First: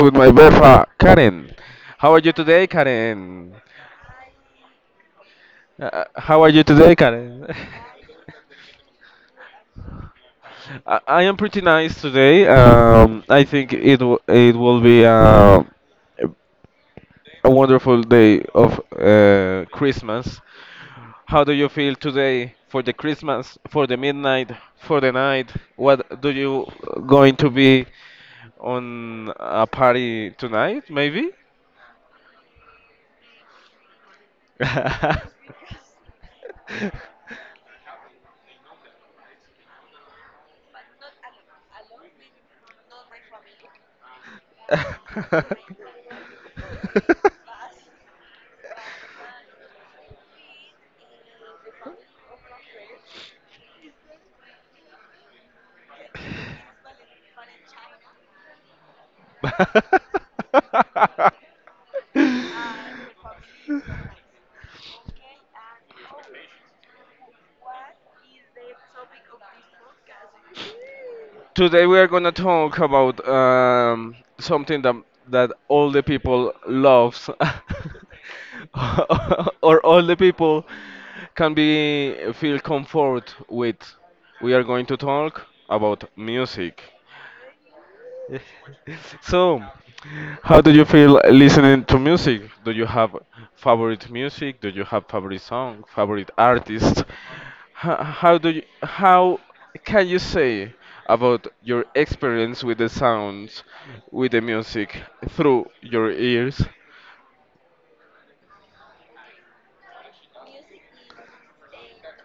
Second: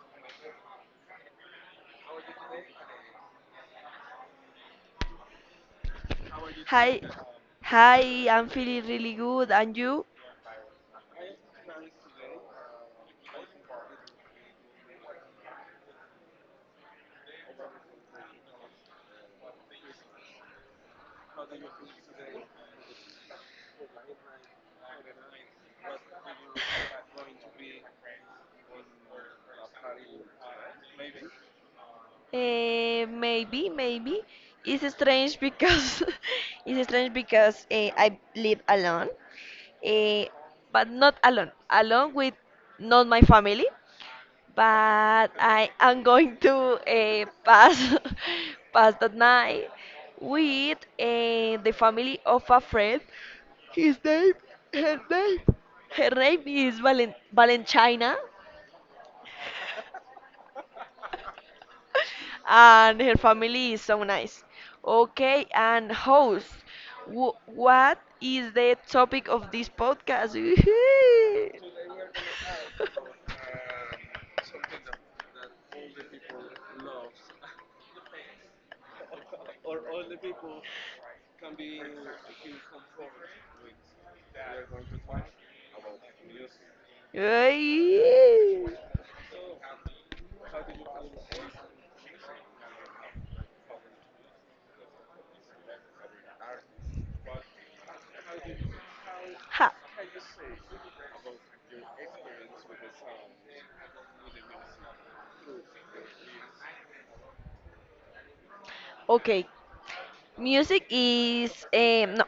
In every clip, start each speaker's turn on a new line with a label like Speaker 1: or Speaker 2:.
Speaker 1: With my befa Karen.
Speaker 2: Hi, hi, I'm feeling really good. And you?
Speaker 1: uh, a wonderful day of
Speaker 2: Eh, maybe, maybe. It's strange because It's strange because I live alone, uh, but not alone, alone with not my family. But I am going to pass pass the night with the family of a friend. His name, her name, her name is Valentina. And her family is so nice. Okay, and host, what is the topic of this podcast? Woohoo! Ay. Ha. Okay, music is no,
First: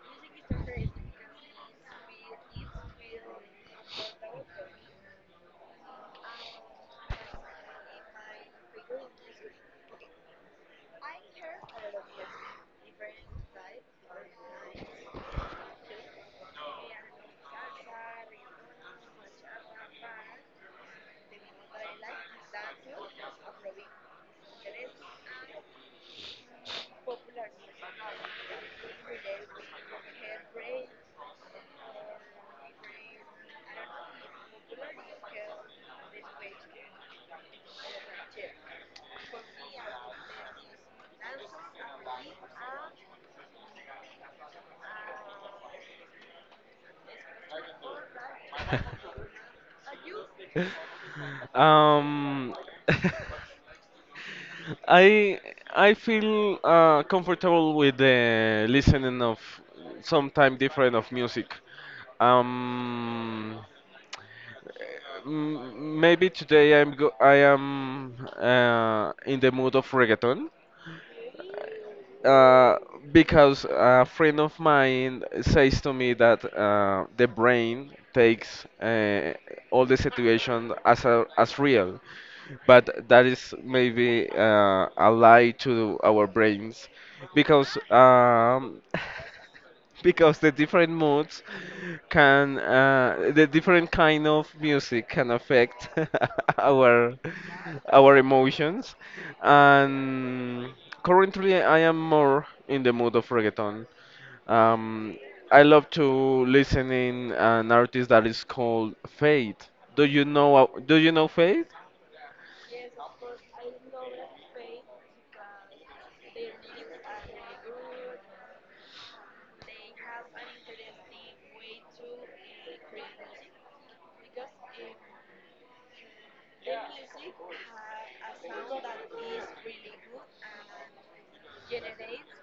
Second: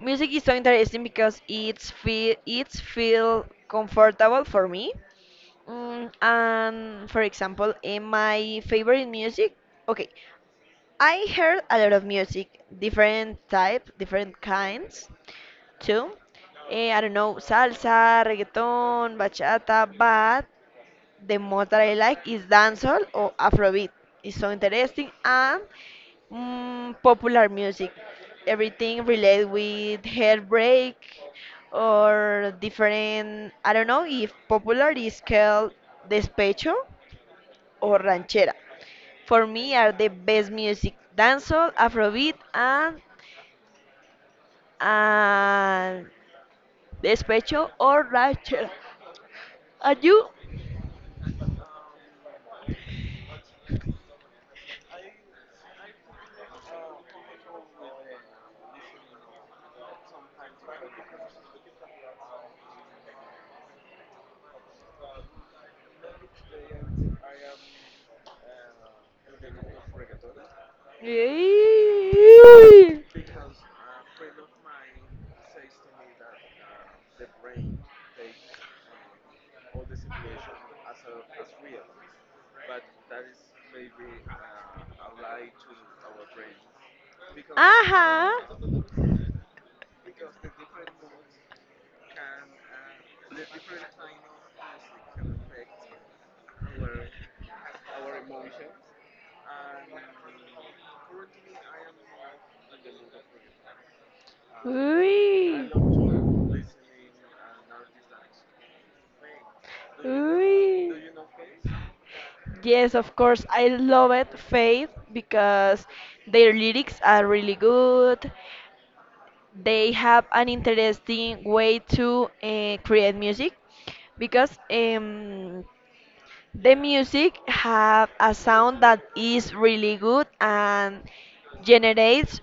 Speaker 2: music is so interesting because it's feel comfortable for me. Mm, and for example, in my favorite music, okay, I heard a lot of music, different type, different kinds too. Eh, I don't know, salsa, reggaeton, bachata, but the most that I like is dancehall or Afrobeat. It's so interesting and popular music. Everything related with heartbreak or different, I don't know if popular is called despecho or ranchera for me are the best music dancehall afrobeat and despecho or rachel are you. Yeah. uh Uy. Uy. Yes, of course. I love it, Faith, because their lyrics are really good. They have an interesting way to create music because the music have a sound that is really good and generates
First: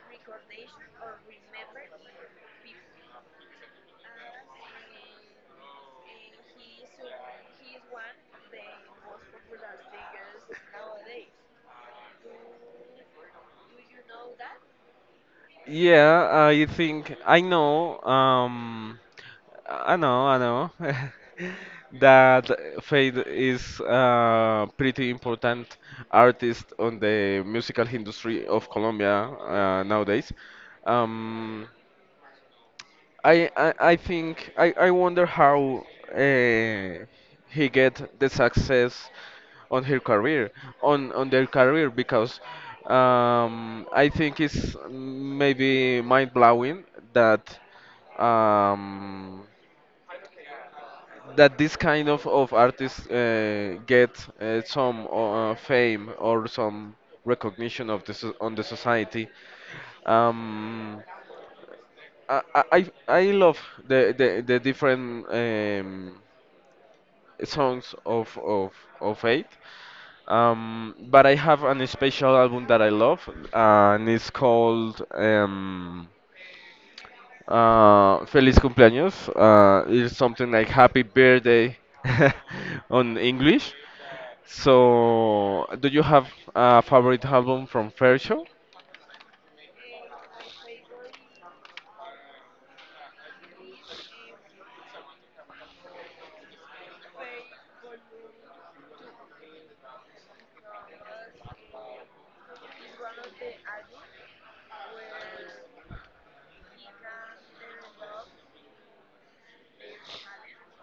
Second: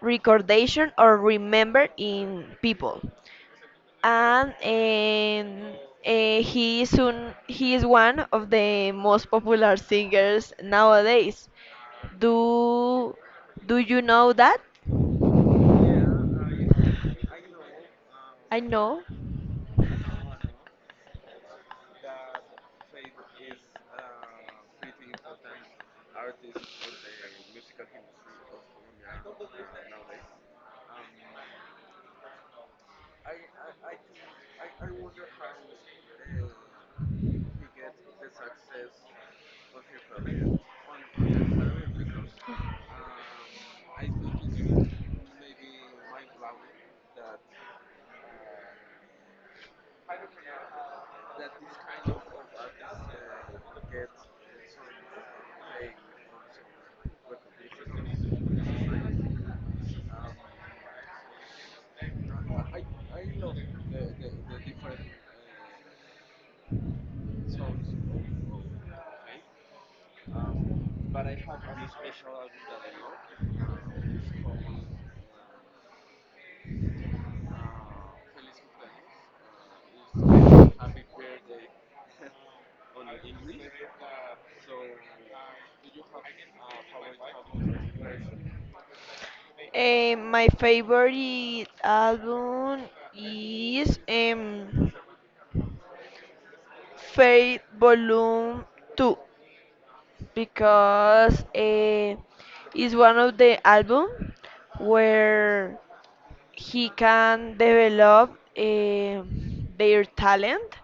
Speaker 2: recordation or remember in people. And he is one of the most popular singers nowadays. Do do you know that? I know. Eh, my favorite album is Faith Volume 2 because it's one of the album where he can develop their talent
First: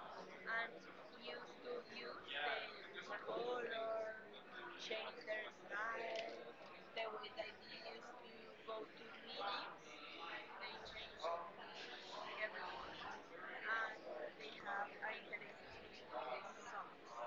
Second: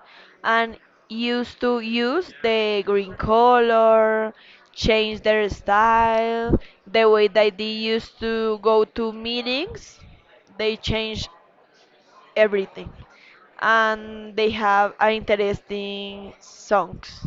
Speaker 2: and used to use the green color, change their style, the way that they used to go to meetings, they change everything. And they have interesting songs.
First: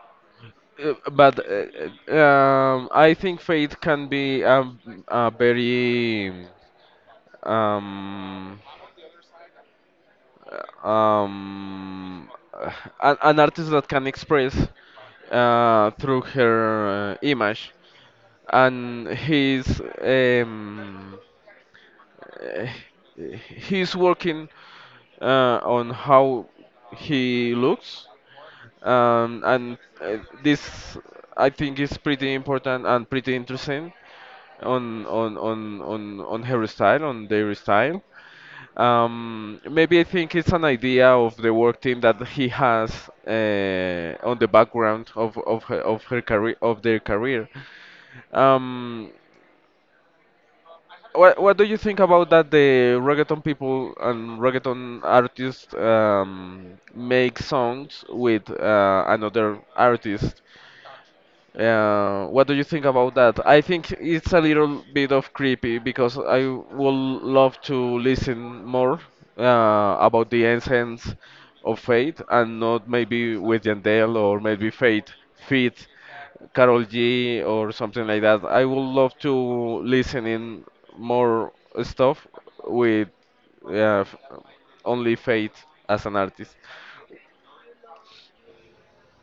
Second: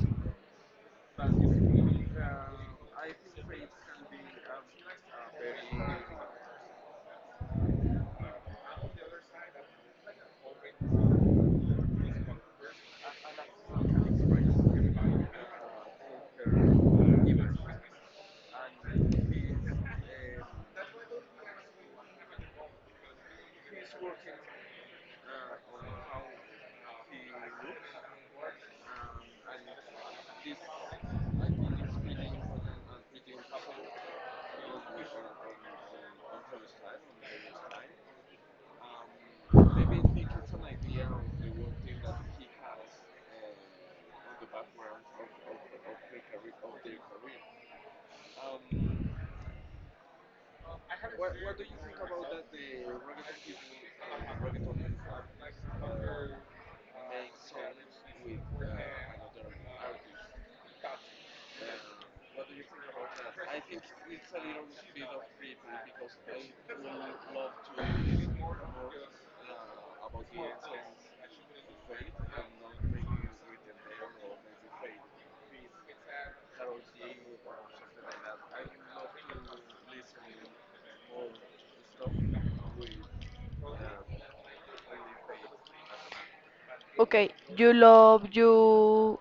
Speaker 2: Okay, you love you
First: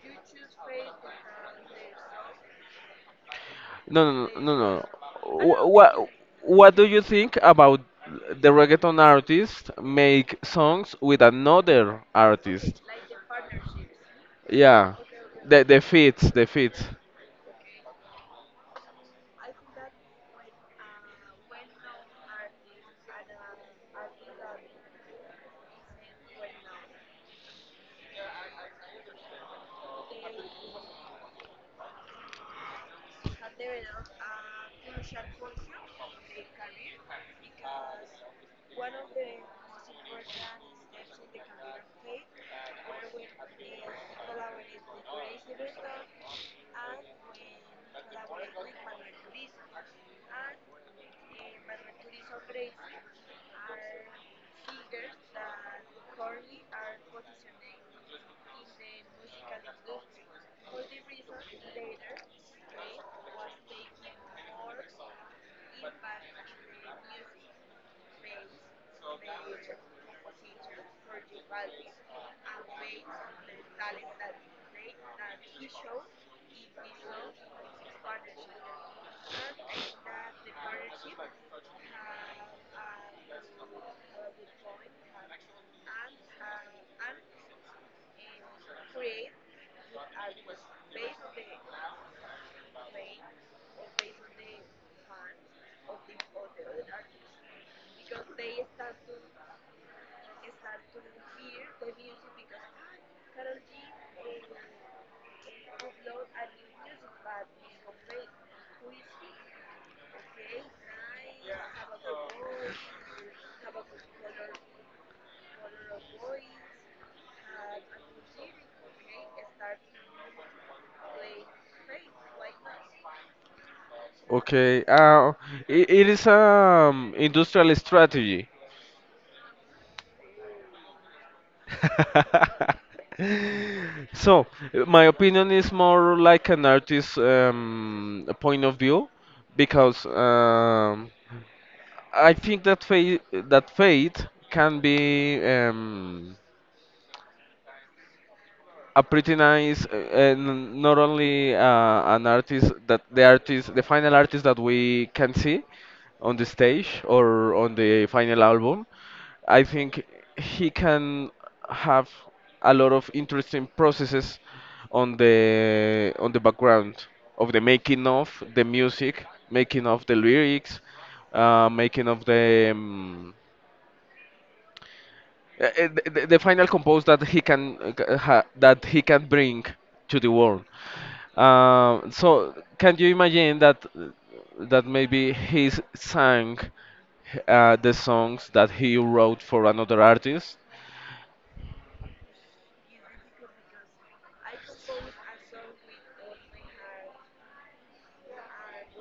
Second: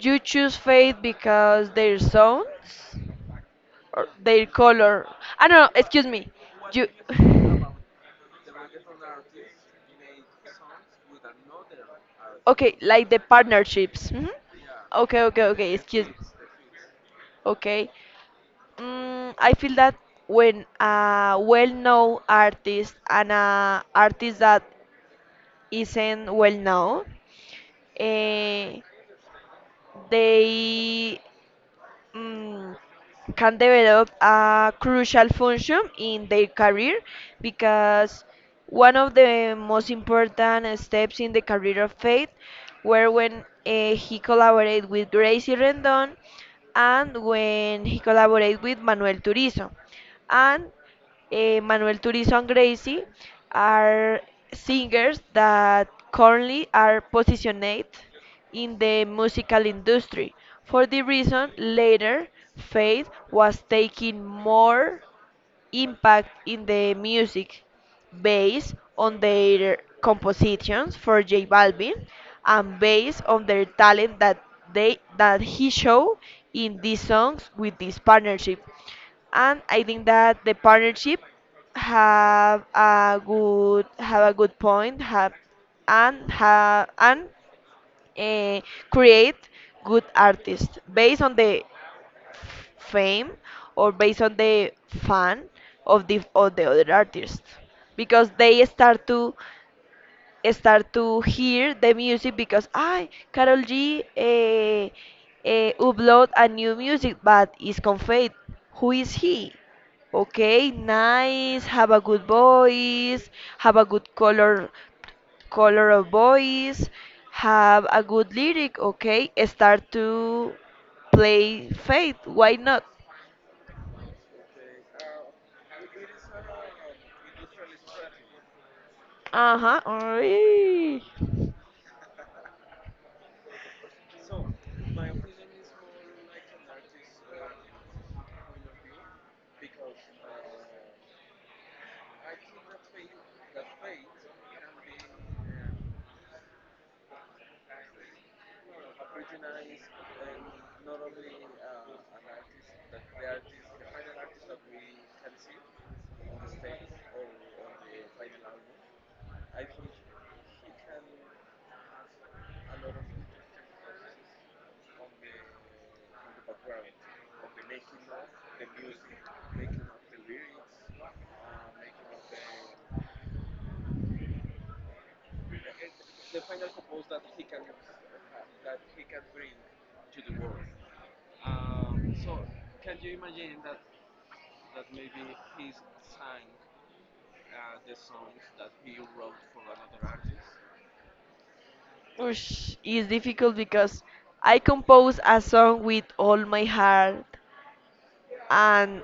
Speaker 2: you choose Faith because their songs or their color. I don't know. Excuse me. You. Okay, like the partnerships. Mhm. Okay, okay, okay. Excuse me. Okay. Mm, I feel that when a well-known artist and a artist that isn't well-known, eh, they mm, can develop a crucial function in their career because one of the most important steps in the career of Faith were when he collaborated with Gracie Rendon and when he collaborated with Manuel Turizo. And Manuel Turizo and Gracie are singers that currently are positioned in the musical industry. For the reason, later, Faith was taking more impact in the music based on their compositions for J Balvin and based on their talent that they that he showed in these songs with this partnership. And I think that the partnership have a good point have and eh, create good artists based on the fame or based on the fan of the other artist because they start to hear the music because I Carol G upload a new music but is conveyed who is he. Okay, nice, have a good voice, have a good color, color of voice, have a good lyric, okay? Start to play faith. Why not? Uh huh. Alright. Ush, it's difficult because I compose a song with all my heart, and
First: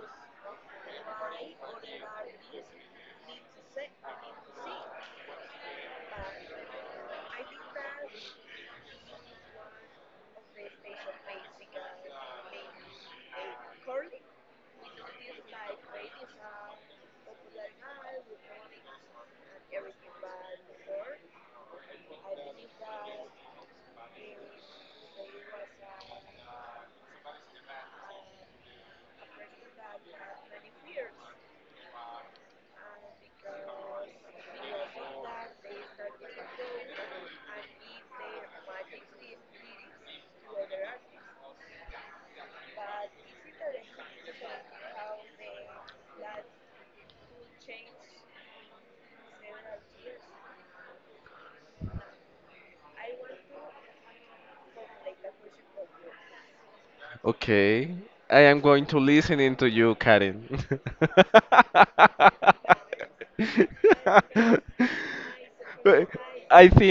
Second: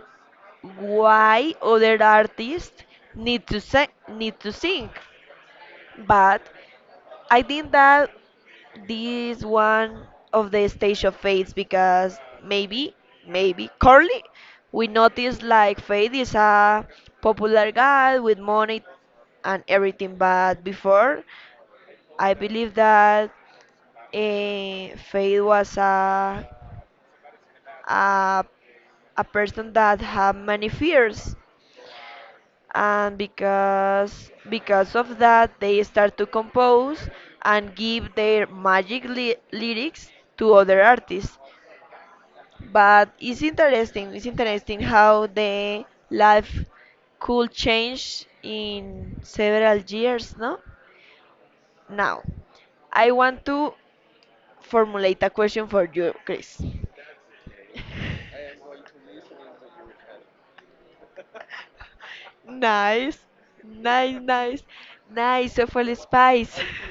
Speaker 2: why other artists need to sing, but I think that this one of the stage of fates because maybe, maybe currently we notice like Faith is a popular guy with money and everything, but before I believe that Faith was a a person that had many fears and because of that they start to compose and give their magic lyrics to other artists but it's interesting how the life could change in several years. No, now I want to formulate a question for you Chris. nice nice, nice awful spice.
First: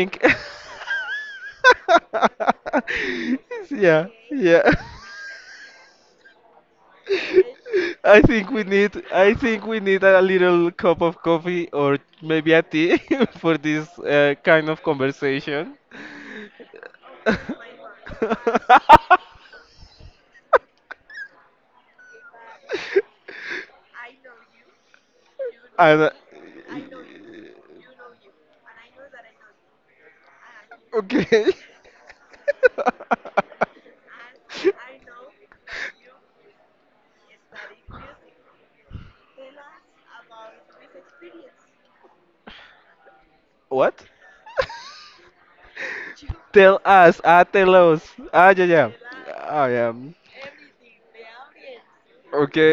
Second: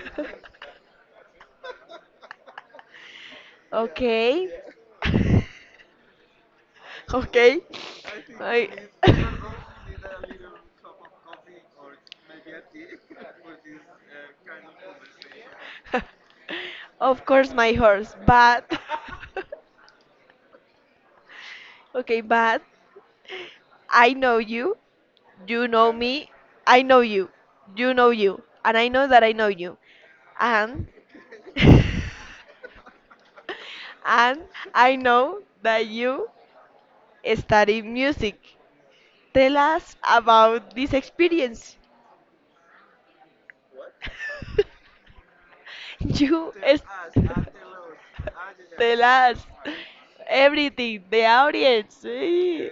Speaker 2: Okay. Okay. I of course my horse, but okay, but I know you, you know me, I know you, you know you, and I know that I know you, and and I know that you study music. Tell us about this experience. You tell us. The last, everything, the audience. Eh.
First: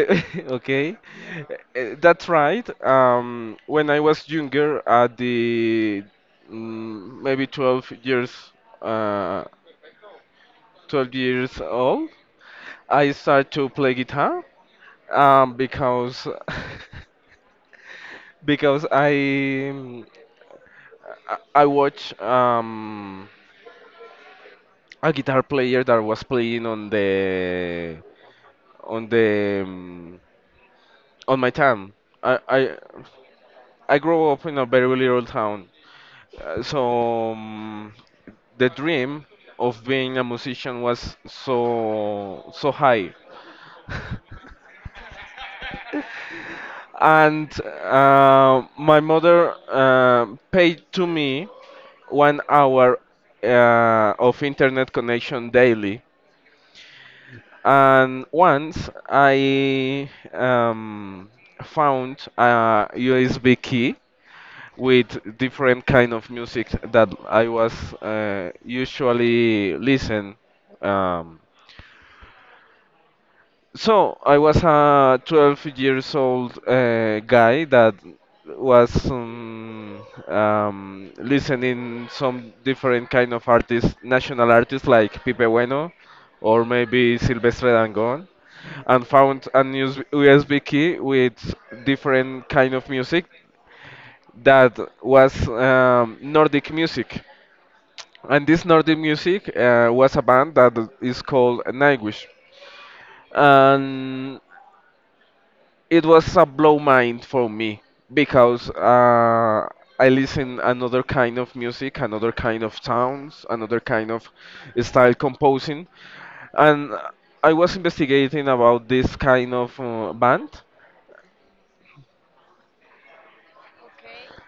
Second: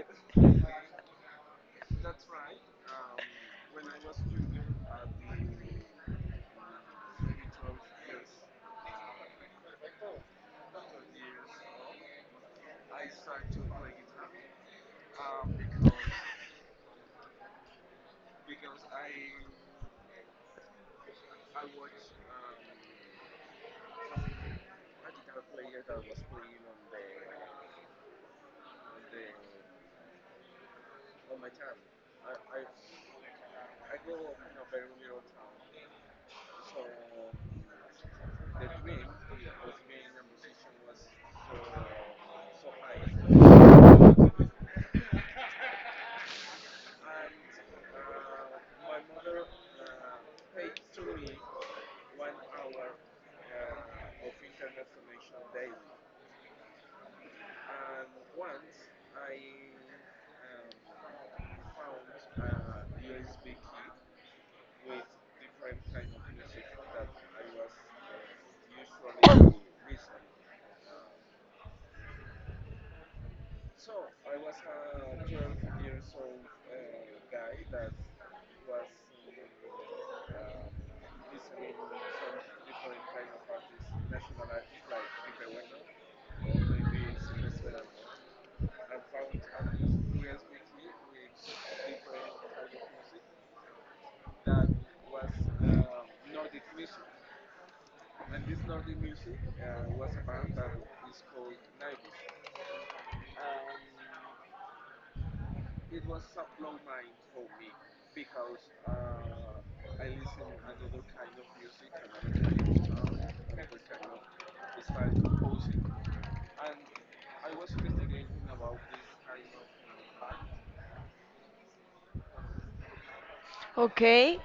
Speaker 2: Okay,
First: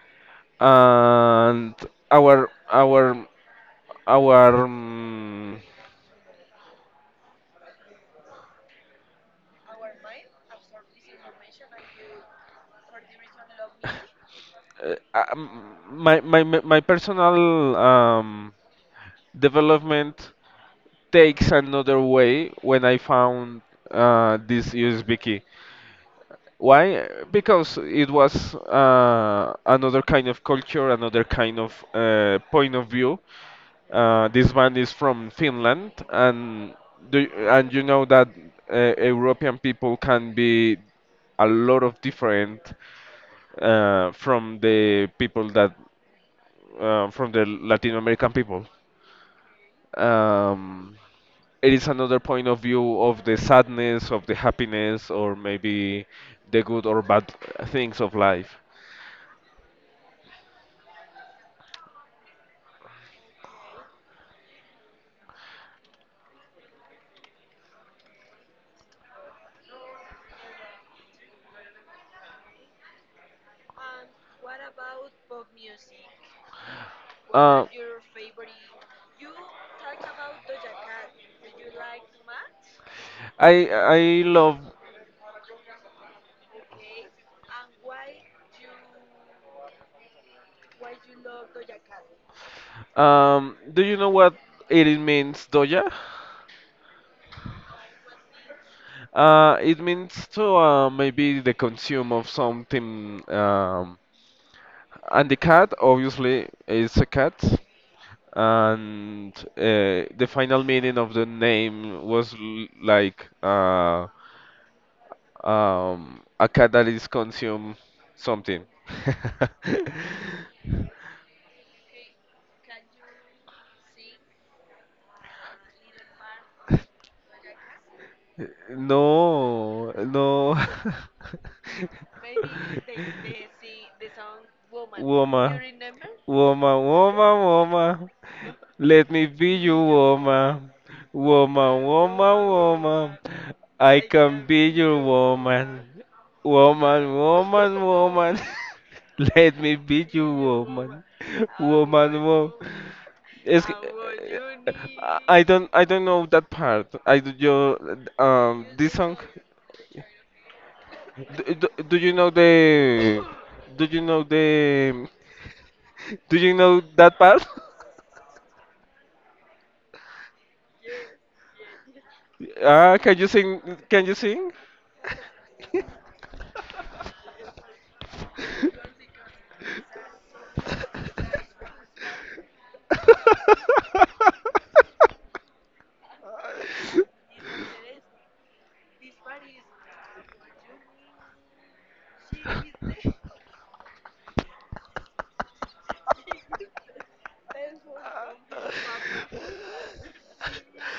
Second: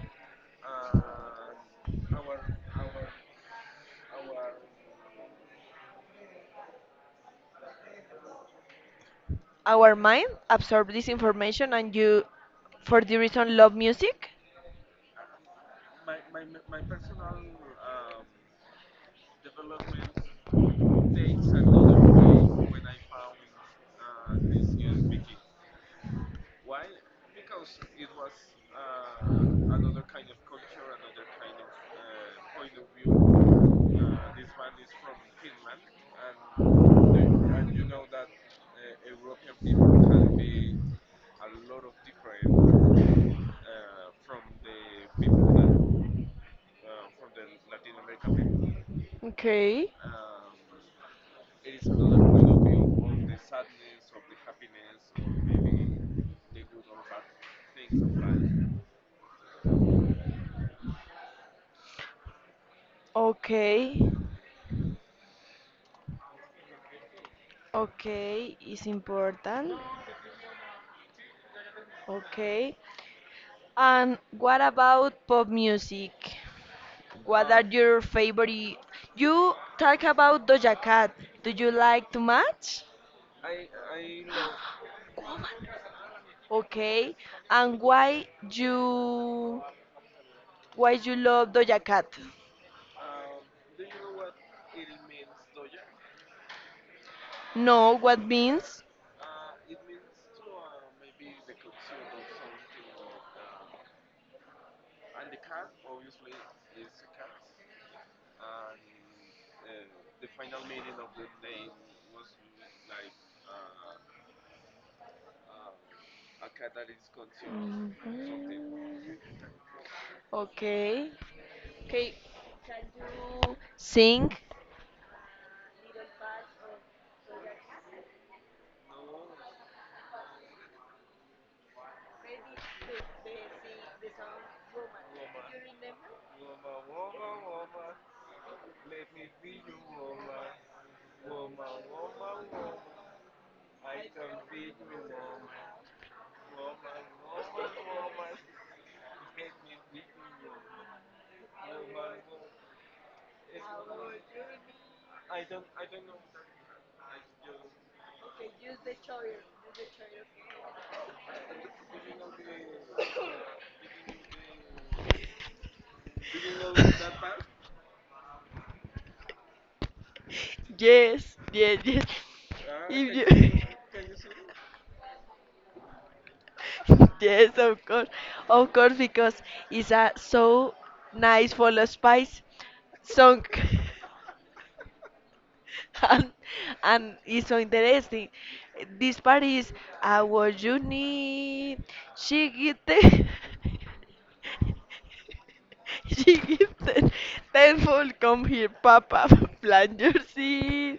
Speaker 2: our mind absorbs this information and you, for the reason, love music. Okay, okay, okay, is important. Okay, and what about pop music? What are your favorite? You talk about Doja Cat. Do you like too much? Okay. And why you love Doja Cat? No, what means? Mhm. Okay. Okay. Can you sing? Yes, yes, yes. If you yes, of course. Of course, because it's a so nice follow spice song. and and it's so interesting. This part is our Juni. She get the, she get the, thankful come here, Papa. Plant your seed.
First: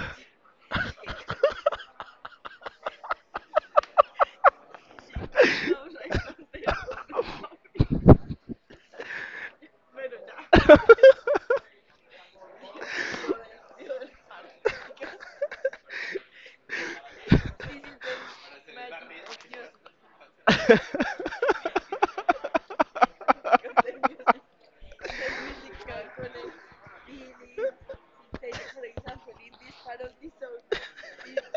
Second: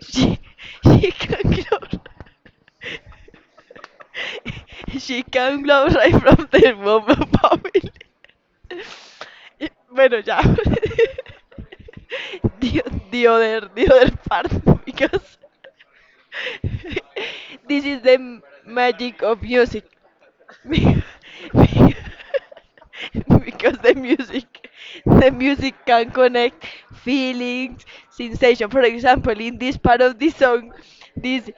Speaker 2: She she can grow. She can grow right from the moment, Papa. Y, bueno, ya. The, the other part, because this is the magic of music. Be- be- because the music can connect feelings, sensation. For example, in this part of the song, this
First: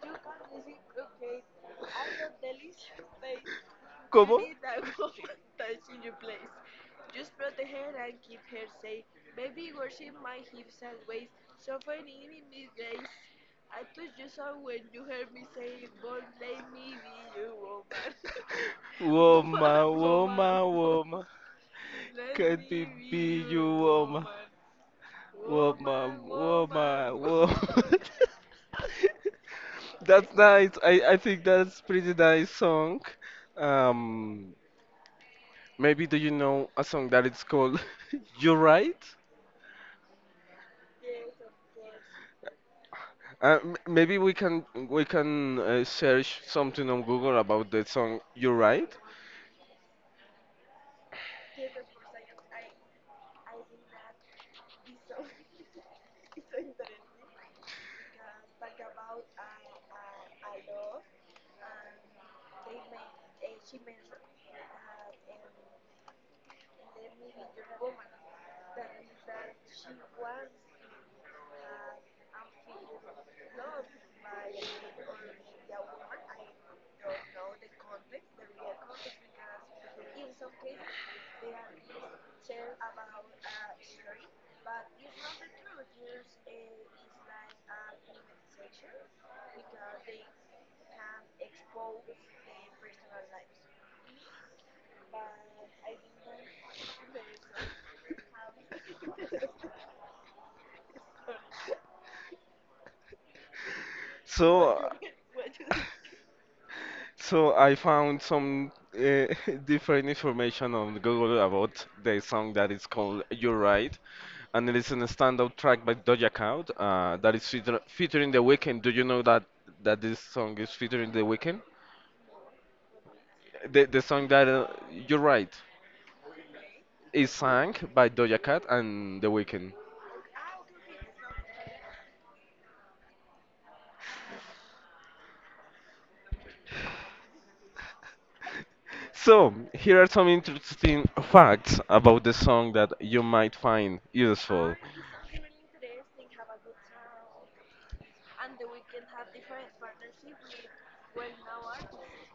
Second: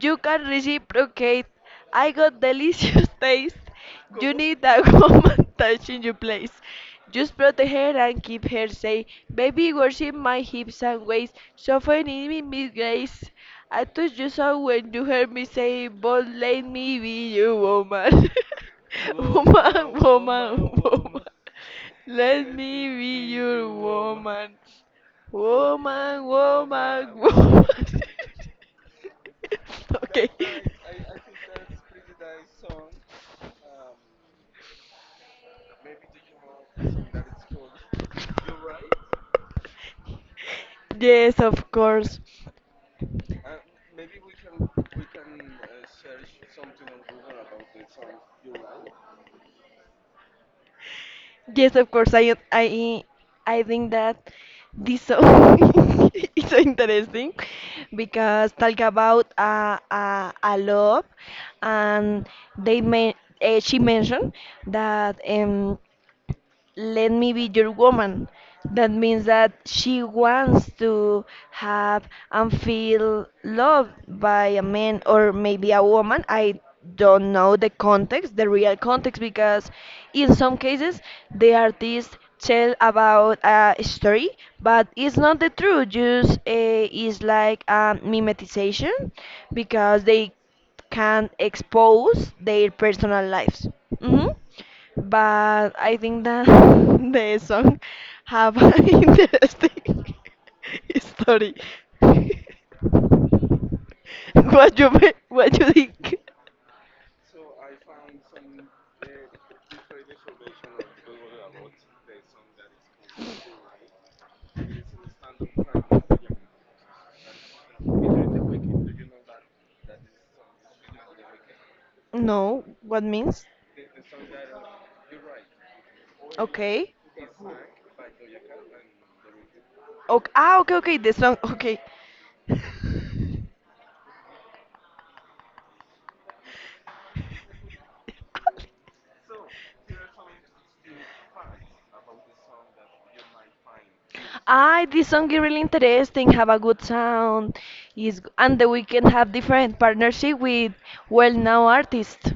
Speaker 2: you can reciprocate. I got delicious taste. You need a woman touching your place. Just protect her and keep her safe. Baby, worship my hips and waist. Soften in me, Miss Grace. I touched you so when you heard me say, but let me be your woman. Woman, woman, woman, let me be your woman, woman, woman, woman. Okay. Yes, of course. Yes, of course. I I think that this song is so interesting because talk about a love, and they men she mentioned that let me be your woman. That means that she wants to have and feel loved by a man or maybe a woman. I don't know the context, the real context, because in some cases the artist tell about a story, but it's not the truth. Just is like a mimetization because they can expose their personal lives. Mhm. But I think that the song have an interesting story. What you think? No, what means? Okay. Okay. Ah, okay, okay. The song. Okay. Ah, this song is really interesting. Have a good sound. Is and the weekend have different partnership with well-known artists.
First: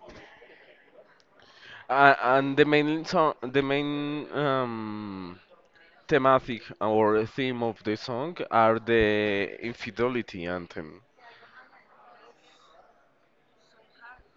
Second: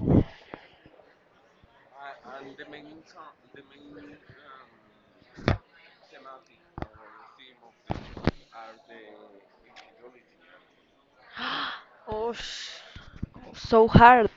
Speaker 2: Oh, sh- so hard.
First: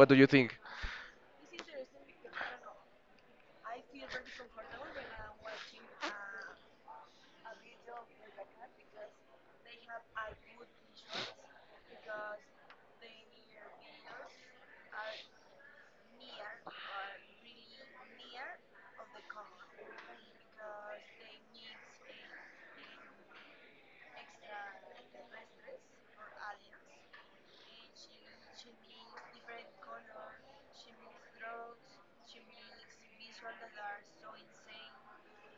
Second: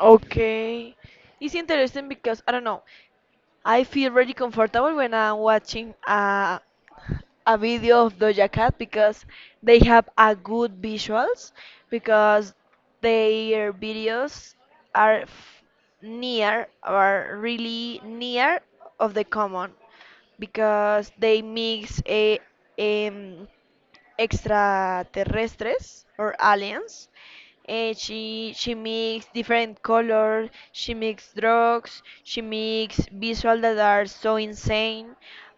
Speaker 2: Okay. It's interesting because I don't know. I feel really comfortable when I'm watching a video of Doja Cat because they have a good visuals because their videos are near or really near of the common because they mix a um, extraterrestres or aliens, she makes different colors. She makes drugs. She makes visuals that are so insane,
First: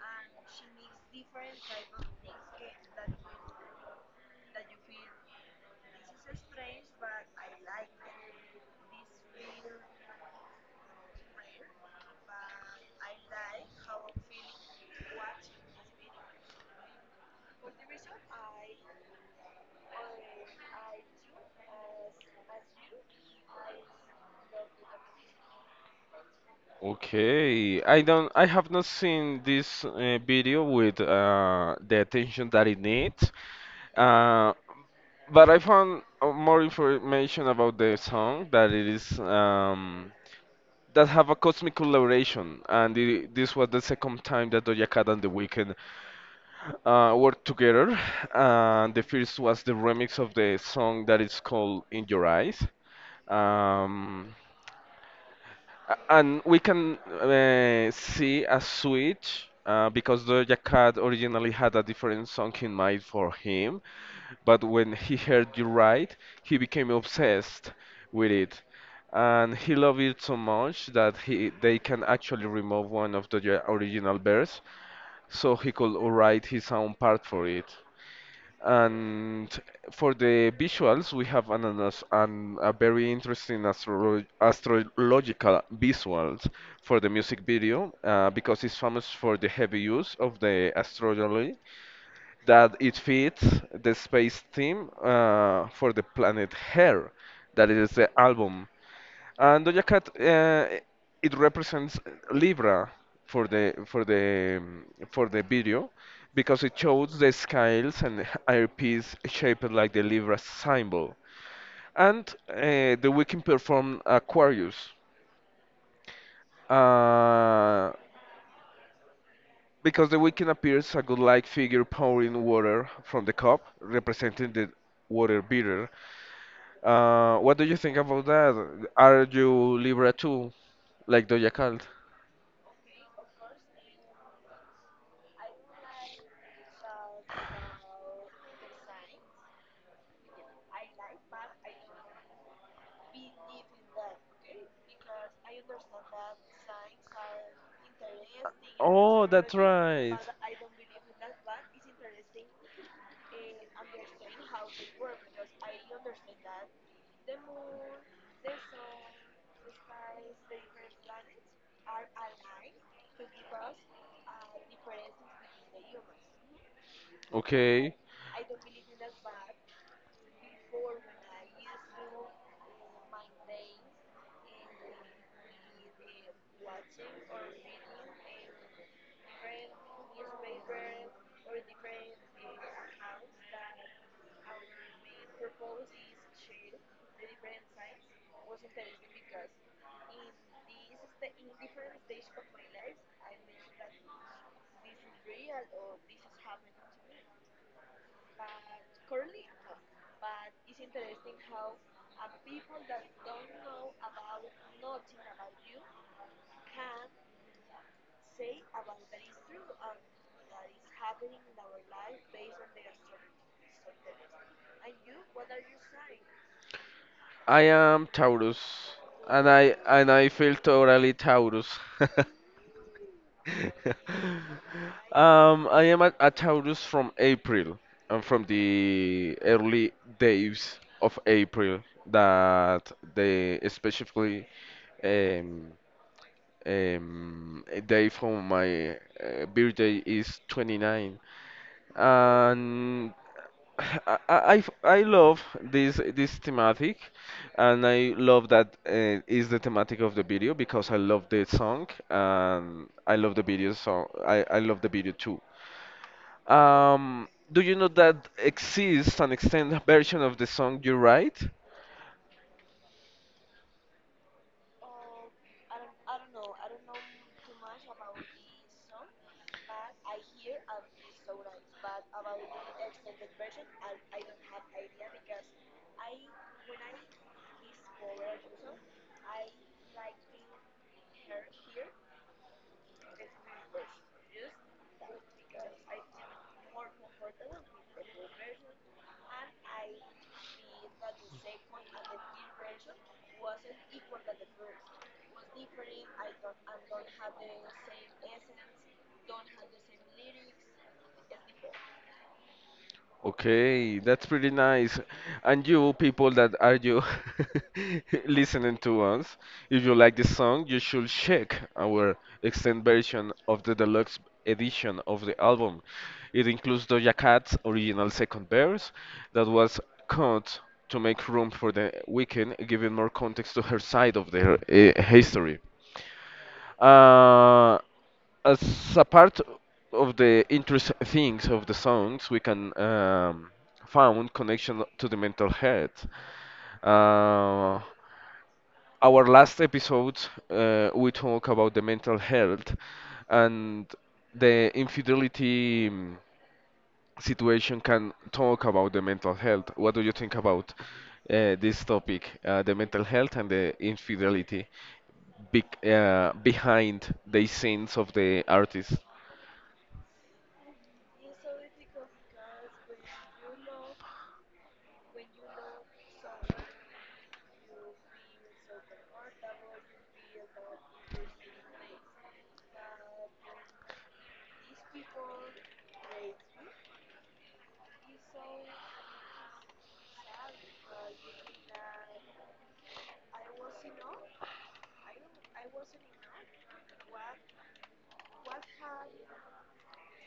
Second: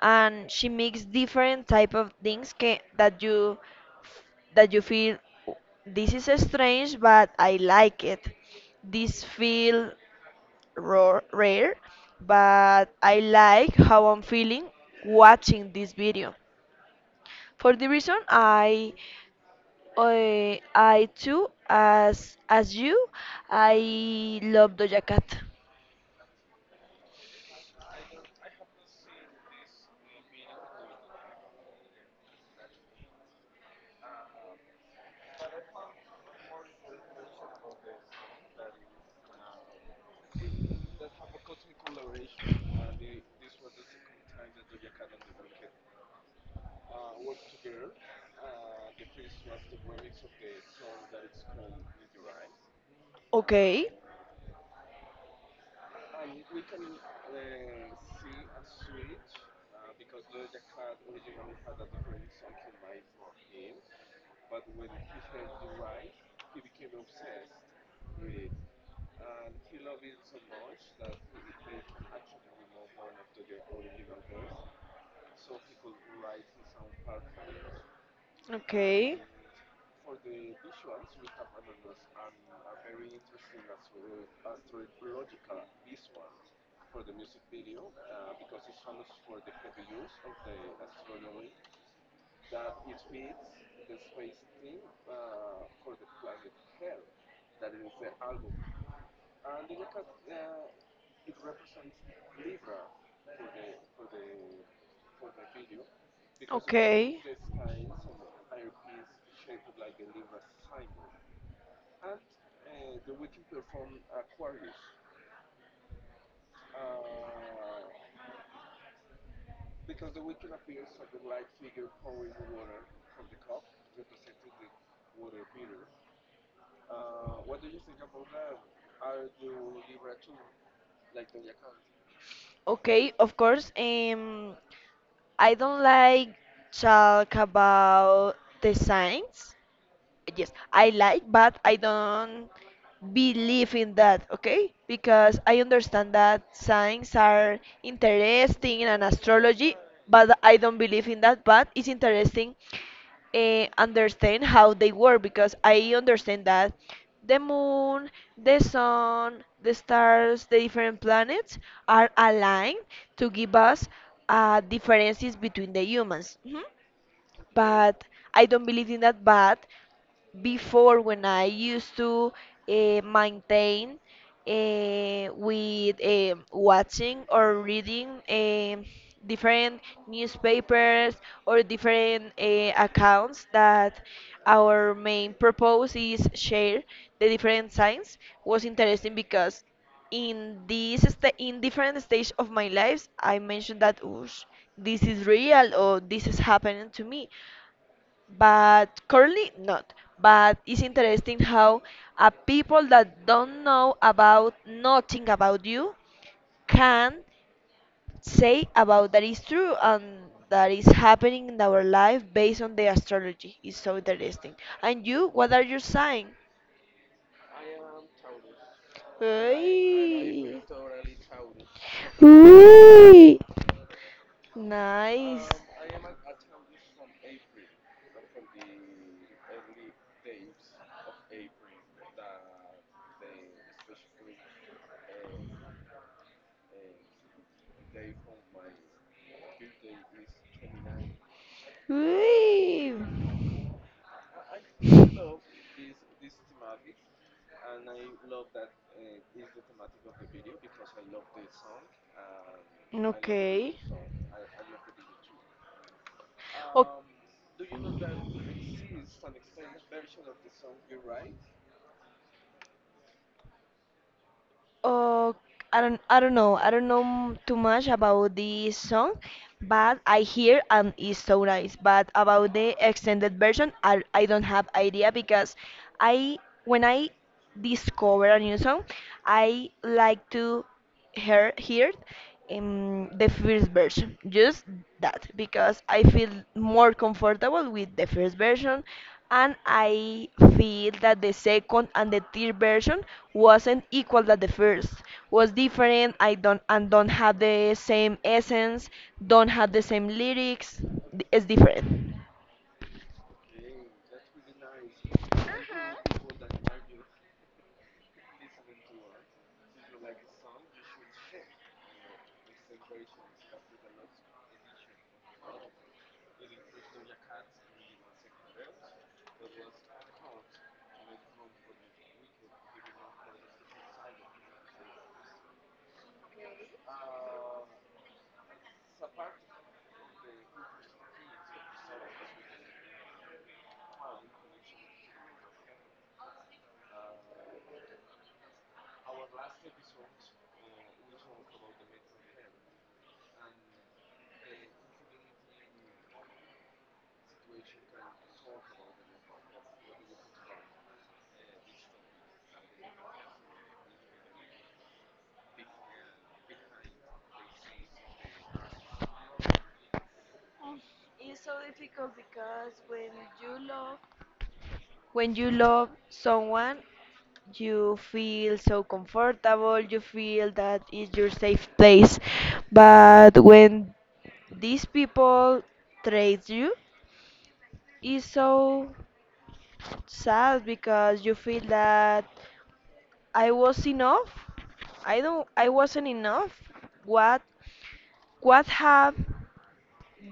Speaker 2: and she makes different type of things that you feel this is strange, but I like it. This feel raw, rare, but I like how I'm feeling watching this video. For the reason I too, as you, I love Doja Cat. Okay, okay, okay, okay, of course. I don't like talk about the signs. Yes, I like, but I don't believe in that, okay? Because I understand that signs are interesting and astrology, but I don't believe in that. But it's interesting understand how they work because I understand that the moon, the sun, the stars, the different planets are aligned to give us differences between the humans. Mhm. But I don't believe in that. But before when I used to maintain with watching or reading different newspapers or different accounts that our main purpose is share the different signs was interesting because in different stage of my life I mentioned that "Oosh, this is real or this is happening to me but currently not. But it's interesting how a people that don't know about nothing about you can say about that is true and that is happening in our life based on the astrology. It's so interesting. And you, what are your sign? Hey. Ooh. Nice. Whee! Okay. O- Oh, I don't know. Too much about the song, but I hear and it's so nice. But about the extended version, I don't have idea because I when I discover a new song, I like to hear the first version, just that, because I feel more comfortable with the first version, and I feel that the second and the third version wasn't equal that the first, was different. I don't and don't have the same essence, don't have the same lyrics. It's different. When you love someone, you feel so comfortable, you feel that is your safe place. But when these people trade you, it's so sad because you feel that I was enough. I wasn't enough. What what have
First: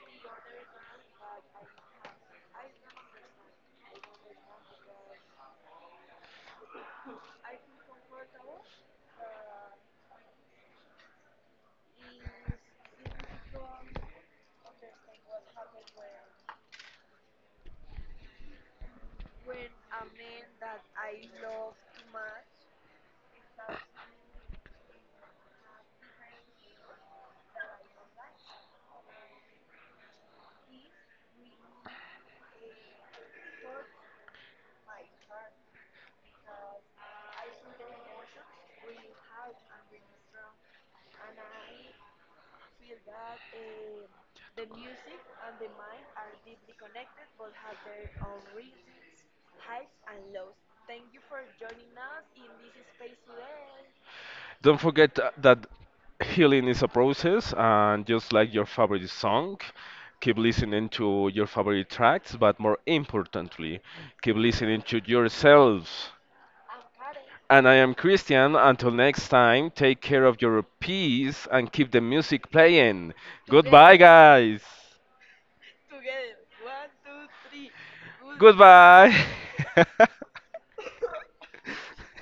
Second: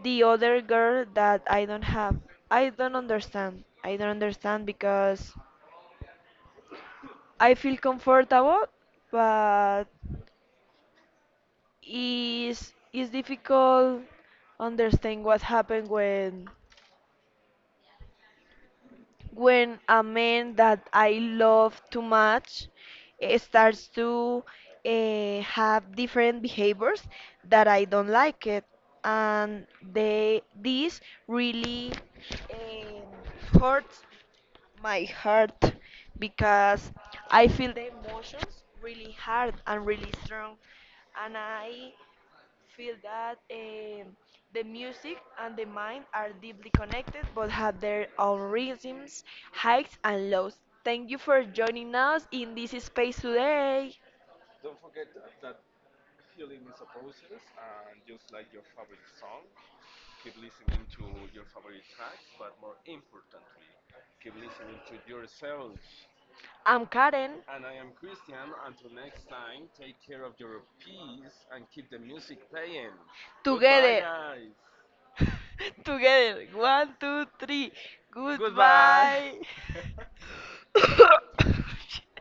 Speaker 2: the other girl that I don't have? I don't understand. I don't understand because I feel comfortable, but it's difficult understand what happened when a man that I love too much starts to have different behaviors that I don't like it, and they this really um, hurts my heart because I feel the emotions really hard and really strong, and I feel that the music and the mind are deeply connected but have their own rhythms, highs, and lows. Thank you for joining us in this space today. I'm Karen. Goodbye, together. Goodbye, guys. Together. One, two, three. Goodbye. Goodbye.